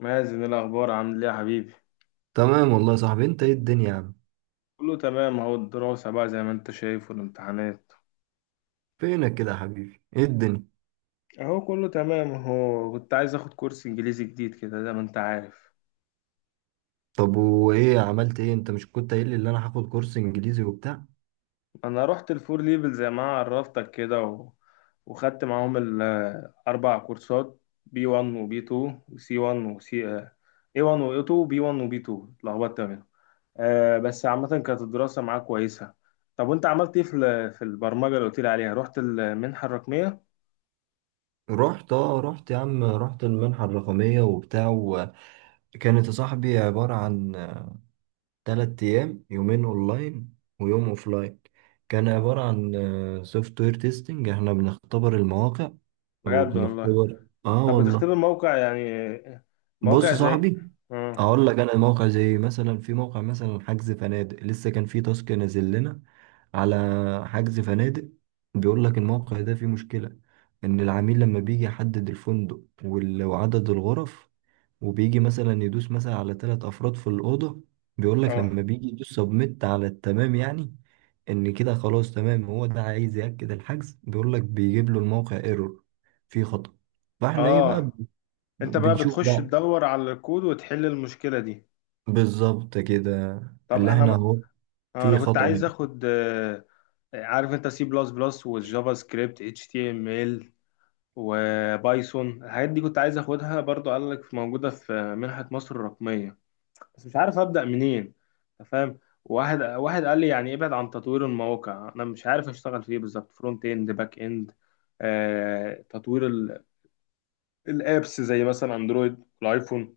مازن، إيه الأخبار؟ عامل إيه يا حبيبي؟ تمام، والله يا صاحبي. انت ايه الدنيا يا عم؟ كله تمام أهو. الدراسة بقى زي ما أنت شايف، والامتحانات فينك كده يا حبيبي؟ ايه الدنيا؟ أهو. كله تمام أهو. كنت عايز آخد كورس إنجليزي جديد كده، زي ما أنت عارف. طب وايه، عملت ايه؟ انت مش كنت قايل لي ان انا هاخد كورس انجليزي وبتاع؟ أنا رحت الفور ليفل زي ما عرفتك كده وخدت معاهم الأربع كورسات: بي 1 وبي 2 وسي 1 وسي اي 1 واي 2 بي 1 وبي 2. اتلخبطت منهم. آه بس عامة كانت الدراسة معاك كويسة. طب وأنت عملت إيه في في البرمجة اللي قلت لي عليها؟ رحت المنحة الرقمية؟ رحت يا عم، رحت المنحة الرقمية وبتاع، وكانت يا صاحبي عبارة عن 3 ايام: يومين اونلاين ويوم اوفلاين. كان عبارة عن سوفت وير تيستنج، احنا بنختبر المواقع بجد والله. وبنختبر. اه طب والله، بتختبر موقع يعني، بص موقع يا زي؟ صاحبي اه. اقول لك انا. موقع زي مثلا، في موقع مثلا حجز فنادق، لسه كان في تاسك نازل لنا على حجز فنادق. بيقول لك الموقع ده فيه مشكلة، ان العميل لما بيجي يحدد الفندق وعدد الغرف، وبيجي مثلا يدوس مثلا على ثلاث افراد في الأوضة، بيقول لك اه. لما بيجي يدوس سبميت على التمام، يعني ان كده خلاص تمام، هو ده عايز يأكد الحجز، بيقول لك بيجيب له الموقع ايرور، فيه خطأ. فاحنا ايه بقى، اه. انت بقى بنشوف بتخش بقى. تدور على الكود وتحل المشكلة دي؟ بالظبط كده. طب اللي انا احنا بقى، اهو. في انا كنت خطأ عايز هنا. اخد، عارف انت سي بلس بلس والجافا سكريبت اتش تي ام ال وبايثون، الحاجات دي كنت عايز اخدها برضو. قال لك موجودة في منحة مصر الرقمية، بس مش عارف ابدا منين. أنت فاهم؟ واحد واحد قال لي يعني ابعد عن تطوير المواقع. انا مش عارف اشتغل فيه بالظبط، فرونت اند باك اند. تطوير الابس زي مثلا اندرويد والايفون.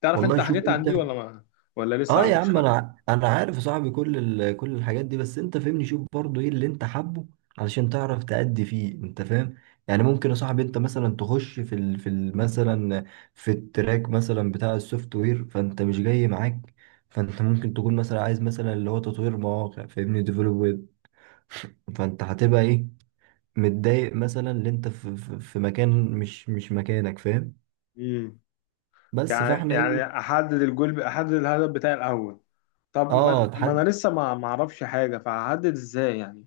تعرف والله انت شوف حاجات عن دي انت. ولا ما، ولا لسه اه يا عندكش عم، خلفيه؟ انا عارف يا صاحبي كل كل الحاجات دي، بس انت فهمني شوف برضو ايه اللي انت حابه علشان تعرف تأدي فيه، انت فاهم؟ يعني ممكن يا صاحبي انت مثلا تخش مثلا في التراك مثلا بتاع السوفت وير، فانت مش جاي معاك. فانت ممكن تكون مثلا عايز مثلا اللي هو تطوير مواقع، فاهمني، ديفلوب ويب. فانت هتبقى ايه، متضايق مثلا، اللي انت في مكان مش مكانك، فاهم؟ امم. بس يعني فاحنا يعني ايه. احدد الجول، احدد الهدف بتاعي الاول. طب اه ما تحد. انا لسه ما اعرفش حاجه، فهحدد ازاي يعني؟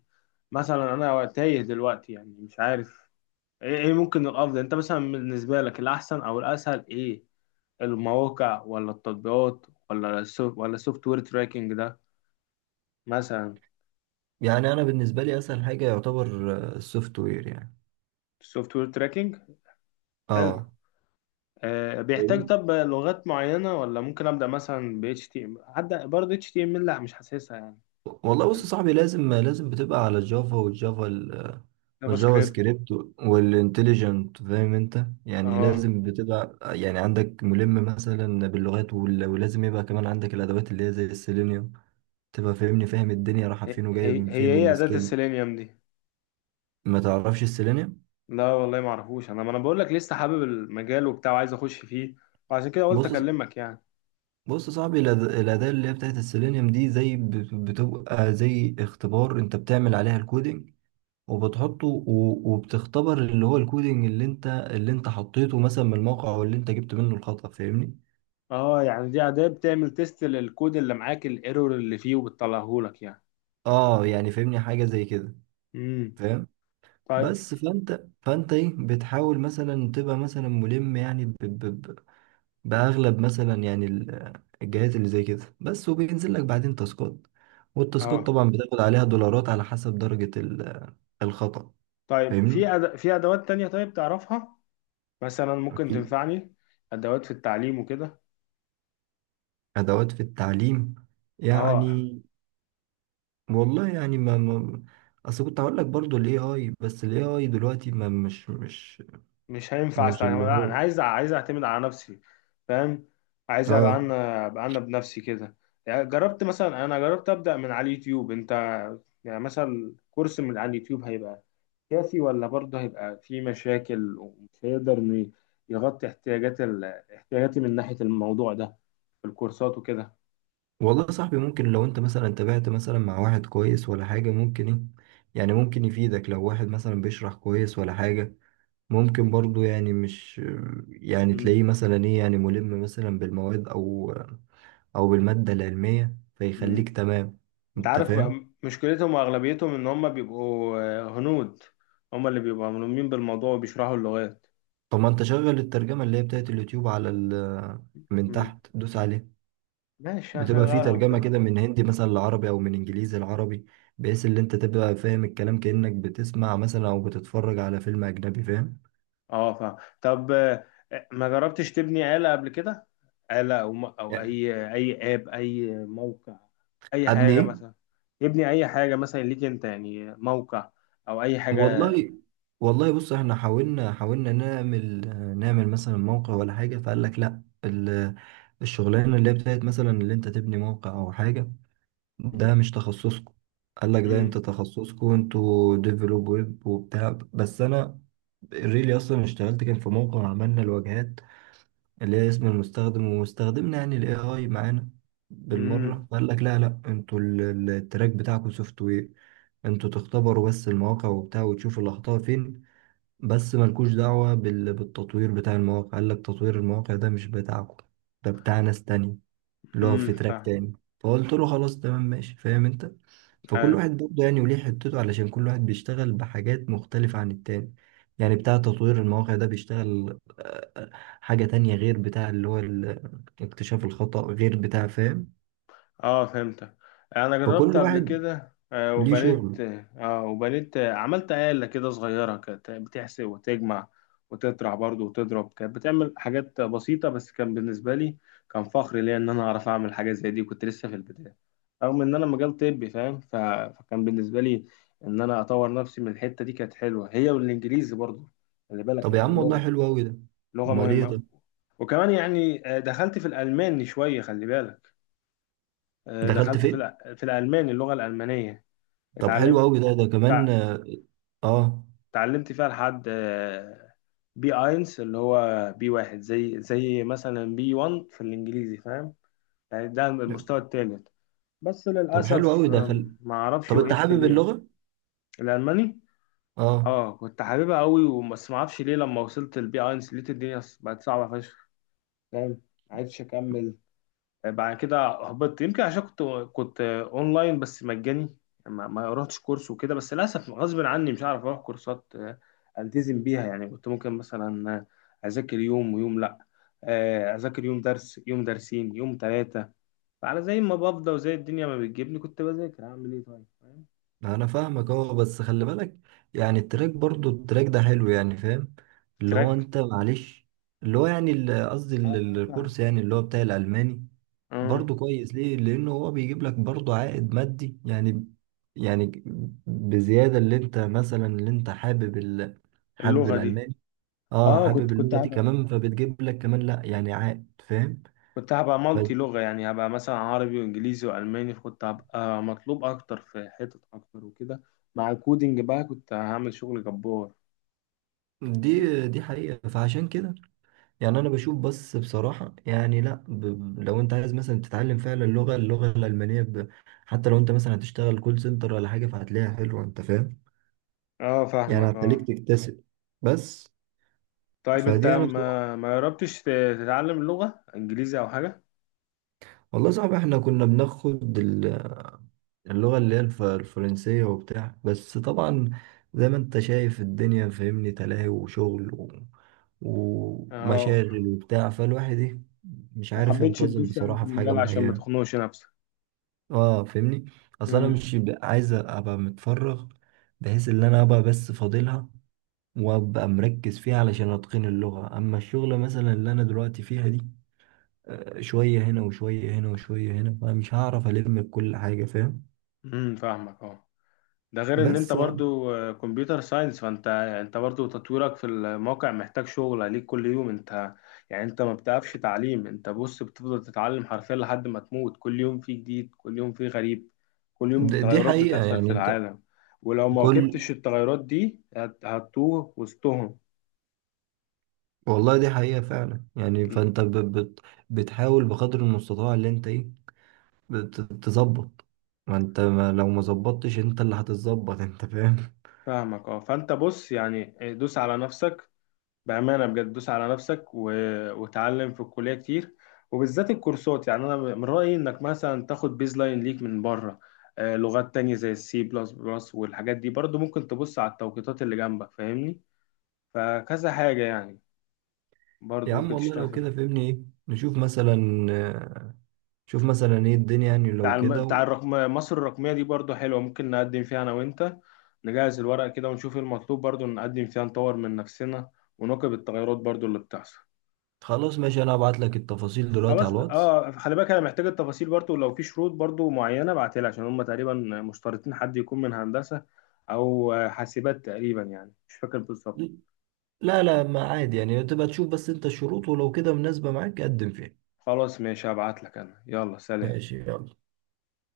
مثلا انا تايه دلوقتي، يعني مش عارف إيه ممكن الافضل. انت مثلا بالنسبه لك الاحسن او الاسهل ايه؟ المواقع ولا التطبيقات ولا السوفت، ولا السوفت وير تراكنج ده مثلا؟ يعني انا بالنسبه لي اسهل حاجه يعتبر السوفت وير يعني. السوفت وير تراكنج. حلو. اه أه بيحتاج فاهمني؟ طب لغات معينه ولا ممكن ابدا مثلا ب اتش تي ام؟ هبدا برضه اتش تي ام، لا مش حاسسها يعني. والله بص يا صاحبي، لازم لازم بتبقى على الجافا جافا والجافا سكريبت. سكريبت والانتليجنت، فاهم انت؟ يعني اه. لازم بتبقى يعني عندك ملم مثلا باللغات ولازم يبقى كمان عندك الادوات اللي هي زي السيلينيوم، تبقى فاهمني، فاهم الدنيا رايحه هي فين وجايه هي من هي فين ايه اداه والسكيل. السيلينيوم دي؟ ما تعرفش السيلينيوم؟ لا والله ما اعرفوش، انا ما انا بقول لك لسه حابب المجال وبتاع وعايز اخش فيه، وعشان كده قلت بص، اكلمك يعني. بص يا صاحبي، الأداة اللي هي بتاعت السيلينيوم دي زي بتبقى زي اختبار، انت بتعمل عليها الكودينج وبتحطه وبتختبر اللي هو الكودينج اللي انت حطيته مثلا من الموقع، او اللي انت جبت منه الخطأ، فاهمني؟ اه، يعني دي اداة بتعمل تيست للكود اللي معاك، الايرور اللي فيه وبتطلعه لك يعني. اه يعني فاهمني، حاجة زي كده. امم. فاهم. طيب. بس فانت ايه، بتحاول مثلا تبقى مثلا ملم، يعني ب ب ب باغلب مثلا يعني الجهات اللي زي كده بس، وبينزل لك بعدين تاسكات. والتاسكات اه طبعا بتاخد عليها دولارات على حسب درجة الخطأ، طيب، فاهمني؟ في في ادوات تانية طيب تعرفها مثلا ممكن في تنفعني؟ ادوات في التعليم وكده. ادوات في التعليم، اه يعني والله، يعني ما اصل كنت هقول لك برضو الاي اي، بس الاي اي دلوقتي ما، مش مش مش هينفع مش اللي استعمل، لا انا هو. عايز، اعتمد على نفسي فاهم. عايز ابقى اه انا، بنفسي كده يعني. جربت مثلا، انا جربت ابدا من على اليوتيوب انت. يعني مثلا كورس من على اليوتيوب هيبقى سياسي، ولا برضه هيبقى في مشاكل ومش هيقدر إنه يغطي احتياجات احتياجاتي من ناحية الموضوع ده، في الكورسات وكده. والله يا صاحبي، ممكن لو انت مثلا تابعت مثلا مع واحد كويس ولا حاجة، ممكن ايه، يعني ممكن يفيدك، لو واحد مثلا بيشرح كويس ولا حاجة، ممكن برضو يعني مش، يعني مم. تلاقيه مثلا ايه، يعني ملم مثلا بالمواد او بالمادة العلمية، فيخليك مم. تمام، انت انت عارف فاهم؟ مشكلتهم واغلبيتهم ان هم بيبقوا هنود. هم اللي بيبقوا ملمين بالموضوع وبيشرحوا اللغات. طب ما انت شغل الترجمة اللي هي بتاعت اليوتيوب على من مم. تحت، دوس عليها. ماشي بتبقى في هشغلها ترجمة وكده. كده من هندي مثلا لعربي او من انجليزي لعربي، بحيث ان انت تبقى فاهم الكلام كأنك بتسمع مثلا او بتتفرج على فيلم اجنبي، فاهم؟ اه فاهم. طب ما جربتش تبني آلة قبل كده؟ آلة أو أو يعني أي آب أي موقع، أي ابني حاجة ايه؟ مثلا، يبني أي حاجة مثلا ليك أنت، يعني موقع أو أي حاجة. والله، والله بص، احنا حاولنا حاولنا نعمل، نعمل مثلا موقع ولا حاجة، فقال لك لا، الشغلانة اللي هي بتاعت مثلا اللي انت تبني موقع او حاجة، ده مش تخصصكم. قال لك ده انت امم. تخصصكم، انتوا ديفلوب ويب وبتاع، بس انا ريلي اصلا اشتغلت، كان في موقع عملنا الواجهات اللي هي اسم المستخدم، واستخدمنا يعني الاي اي معانا امم. بالمره. قال لك لا لا، انتوا التراك بتاعكم سوفت وير، انتوا تختبروا بس المواقع وبتاع وتشوفوا الاخطاء فين، بس ملكوش دعوه بالتطوير بتاع المواقع. قال لك تطوير المواقع ده مش بتاعكم، ده بتاع ناس تانية، اللي هو امم. في تراك فاهم. تاني. فقلت له خلاص تمام ماشي، فاهم انت. فكل أيوة. واحد برضه يعني وليه حتته، علشان كل واحد بيشتغل بحاجات مختلفة عن التاني. يعني بتاع تطوير المواقع ده بيشتغل حاجة تانية، غير بتاع اللي هو اكتشاف الخطأ، غير بتاع، فاهم؟ اه فهمتك. انا جربت فكل قبل واحد كده ليه وبنيت. شغله. اه وبنيت، عملت آلة كده صغيرة، كانت بتحسب وتجمع وتطرح برضه وتضرب. كانت بتعمل حاجات بسيطة، بس كان بالنسبة لي كان فخر ليا ان انا اعرف اعمل حاجة زي دي. كنت لسه في البداية، رغم ان انا مجال طبي فاهم، فكان بالنسبة لي ان انا اطور نفسي من الحتة دي كانت حلوة، هي والانجليزي برضه. خلي بالك طب يا يعني، عم والله اللغة حلو أوي ده. لغة أمال إيه مهمة. طب؟ وكمان يعني، دخلت في الألماني شوية خلي بالك. دخلت دخلت في فين؟ في الألماني، اللغة الألمانية. طب حلو اتعلمت. أوي ده، ده تع- كمان آه. آه. اتعلمت فيها لحد بي اينس، اللي هو بي واحد، زي مثلا بي 1 في الإنجليزي فاهم، يعني ده المستوى الثالث. بس طب حلو للأسف أوي، دخل. ما أعرفش طب أنت وقفت حابب ليه. اللغة؟ الألماني، آه. اه كنت حاببها قوي، بس ما اعرفش ليه لما وصلت البي اينس لقيت الدنيا بقت صعبة فشخ. فاهم، ما عرفتش أكمل. بعد كده هبطت، يمكن عشان كنت اونلاين بس مجاني. ما رحتش كورس وكده. بس للاسف غصب عني مش هعرف اروح كورسات، التزم بيها يعني. كنت ممكن مثلا اذاكر يوم ويوم لا، اذاكر يوم درس، يوم درسين، يوم ثلاثه. فعلى زي ما بفضى وزي الدنيا ما بتجيبني كنت بذاكر. اعمل ايه طيب فاهم؟ انا فاهمك اهو، بس خلي بالك، يعني التراك، برضو التراك ده حلو، يعني فاهم اللي هو تراك. انت معلش، اللي هو يعني قصدي اه. اه فاهم. الكورس يعني اللي هو بتاع الالماني. اه. برضو كويس، ليه؟ لانه هو بيجيب لك برضو عائد مادي، يعني يعني بزيادة، اللي انت حابب حابب اللغه دي. الالماني. اه، اه كنت حابب كنت اللغة دي هبقى كمان، فبتجيب لك كمان لا يعني عائد، فاهم؟ كنت هبقى مالتي لغة يعني، هبقى مثلا عربي وإنجليزي وألماني، كنت هبقى مطلوب أكتر في حتت أكتر وكده. مع الكودينج بقى كنت هعمل شغل جبار. بس أنت. فدي حقيقة، فعشان كده يعني انا بشوف بس بصراحة، يعني لا، لو انت عايز مثلا تتعلم فعلا اللغة الألمانية ب... حتى لو انت مثلا هتشتغل كول سنتر ولا حاجة، فهتلاقيها حلوة، انت فاهم؟ أه يعني فاهمك هتخليك أه. تكتسب، بس طيب أنت فدي انا بصراحة. ما جربتش تتعلم لغة إنجليزي أو حاجة؟ والله صعب. احنا كنا بناخد اللغة اللي هي الفرنسية وبتاع، بس طبعا زي ما انت شايف الدنيا، فاهمني، تلاهي وشغل أه. ومشاغل وبتاع، فالواحد ايه، مش ما عارف حبيتش ينتظم تدوس يعني في بصراحة في حاجة المجال عشان ما معينة. تخنقش نفسك. اه فاهمني، اصل انا امم. مش عايز ابقى متفرغ، بحيث ان انا ابقى بس فاضلها، وابقى مركز فيها علشان اتقن اللغة. اما الشغلة مثلا اللي انا دلوقتي فيها دي، شوية هنا وشوية هنا وشوية هنا، فمش هعرف الم بكل حاجة، فاهم؟ فاهمك أه. ده غير ان انت بس يعني برضو كمبيوتر ساينس، فانت برضو تطويرك في الموقع محتاج شغل عليك كل يوم انت. يعني انت ما بتقفش تعليم، انت بص بتفضل تتعلم حرفيا لحد ما تموت. كل يوم فيه جديد، كل يوم فيه غريب، كل يوم دي تغيرات حقيقة بتحصل في يعني انت، العالم. ولو ما كل، واكبتش التغيرات دي هتتوه وسطهم. والله دي حقيقة فعلا، يعني فانت بت... بتحاول بقدر المستطاع اللي انت ايه، تظبط. ما انت ما، لو ما ظبطتش انت، اللي هتتظبط انت، فاهم؟ فاهمك اه. فانت بص يعني دوس على نفسك، بأمانة بجد دوس على نفسك وتعلم في الكلية كتير. وبالذات الكورسات يعني، أنا من رأيي إنك مثلا تاخد بيز لاين ليك من بره، لغات تانية زي السي بلس بلس والحاجات دي برضو. ممكن تبص على التوقيتات اللي جنبك فاهمني، فكذا حاجة يعني برضو يا عم ممكن والله تشتغل لو فيهم. كده فهمني ايه، نشوف مثلا شوف مثلا ايه الدنيا يعني، لو بتاع كده بتاع مصر الرقمية دي برضو حلوة، ممكن نقدم فيها أنا وأنت. نجهز الورق كده ونشوف إيه المطلوب، برضو نقدم فيها نطور من نفسنا ونواكب التغيرات برضو اللي بتحصل. خلاص ماشي، انا هبعت لك التفاصيل دلوقتي على خلاص الواتس. اه. خلي بالك انا محتاج التفاصيل برضو، لو في شروط برضو معينه ابعتها لي، عشان هم تقريبا مشترطين حد يكون من هندسه او حاسبات تقريبا، يعني مش فاكر بالظبط. لا لا، ما عادي يعني، تبقى تشوف بس انت الشروط، ولو كده مناسبة معاك قدم فيها. خلاص ماشي، هبعت لك انا. يلا سلام. ماشي يلا.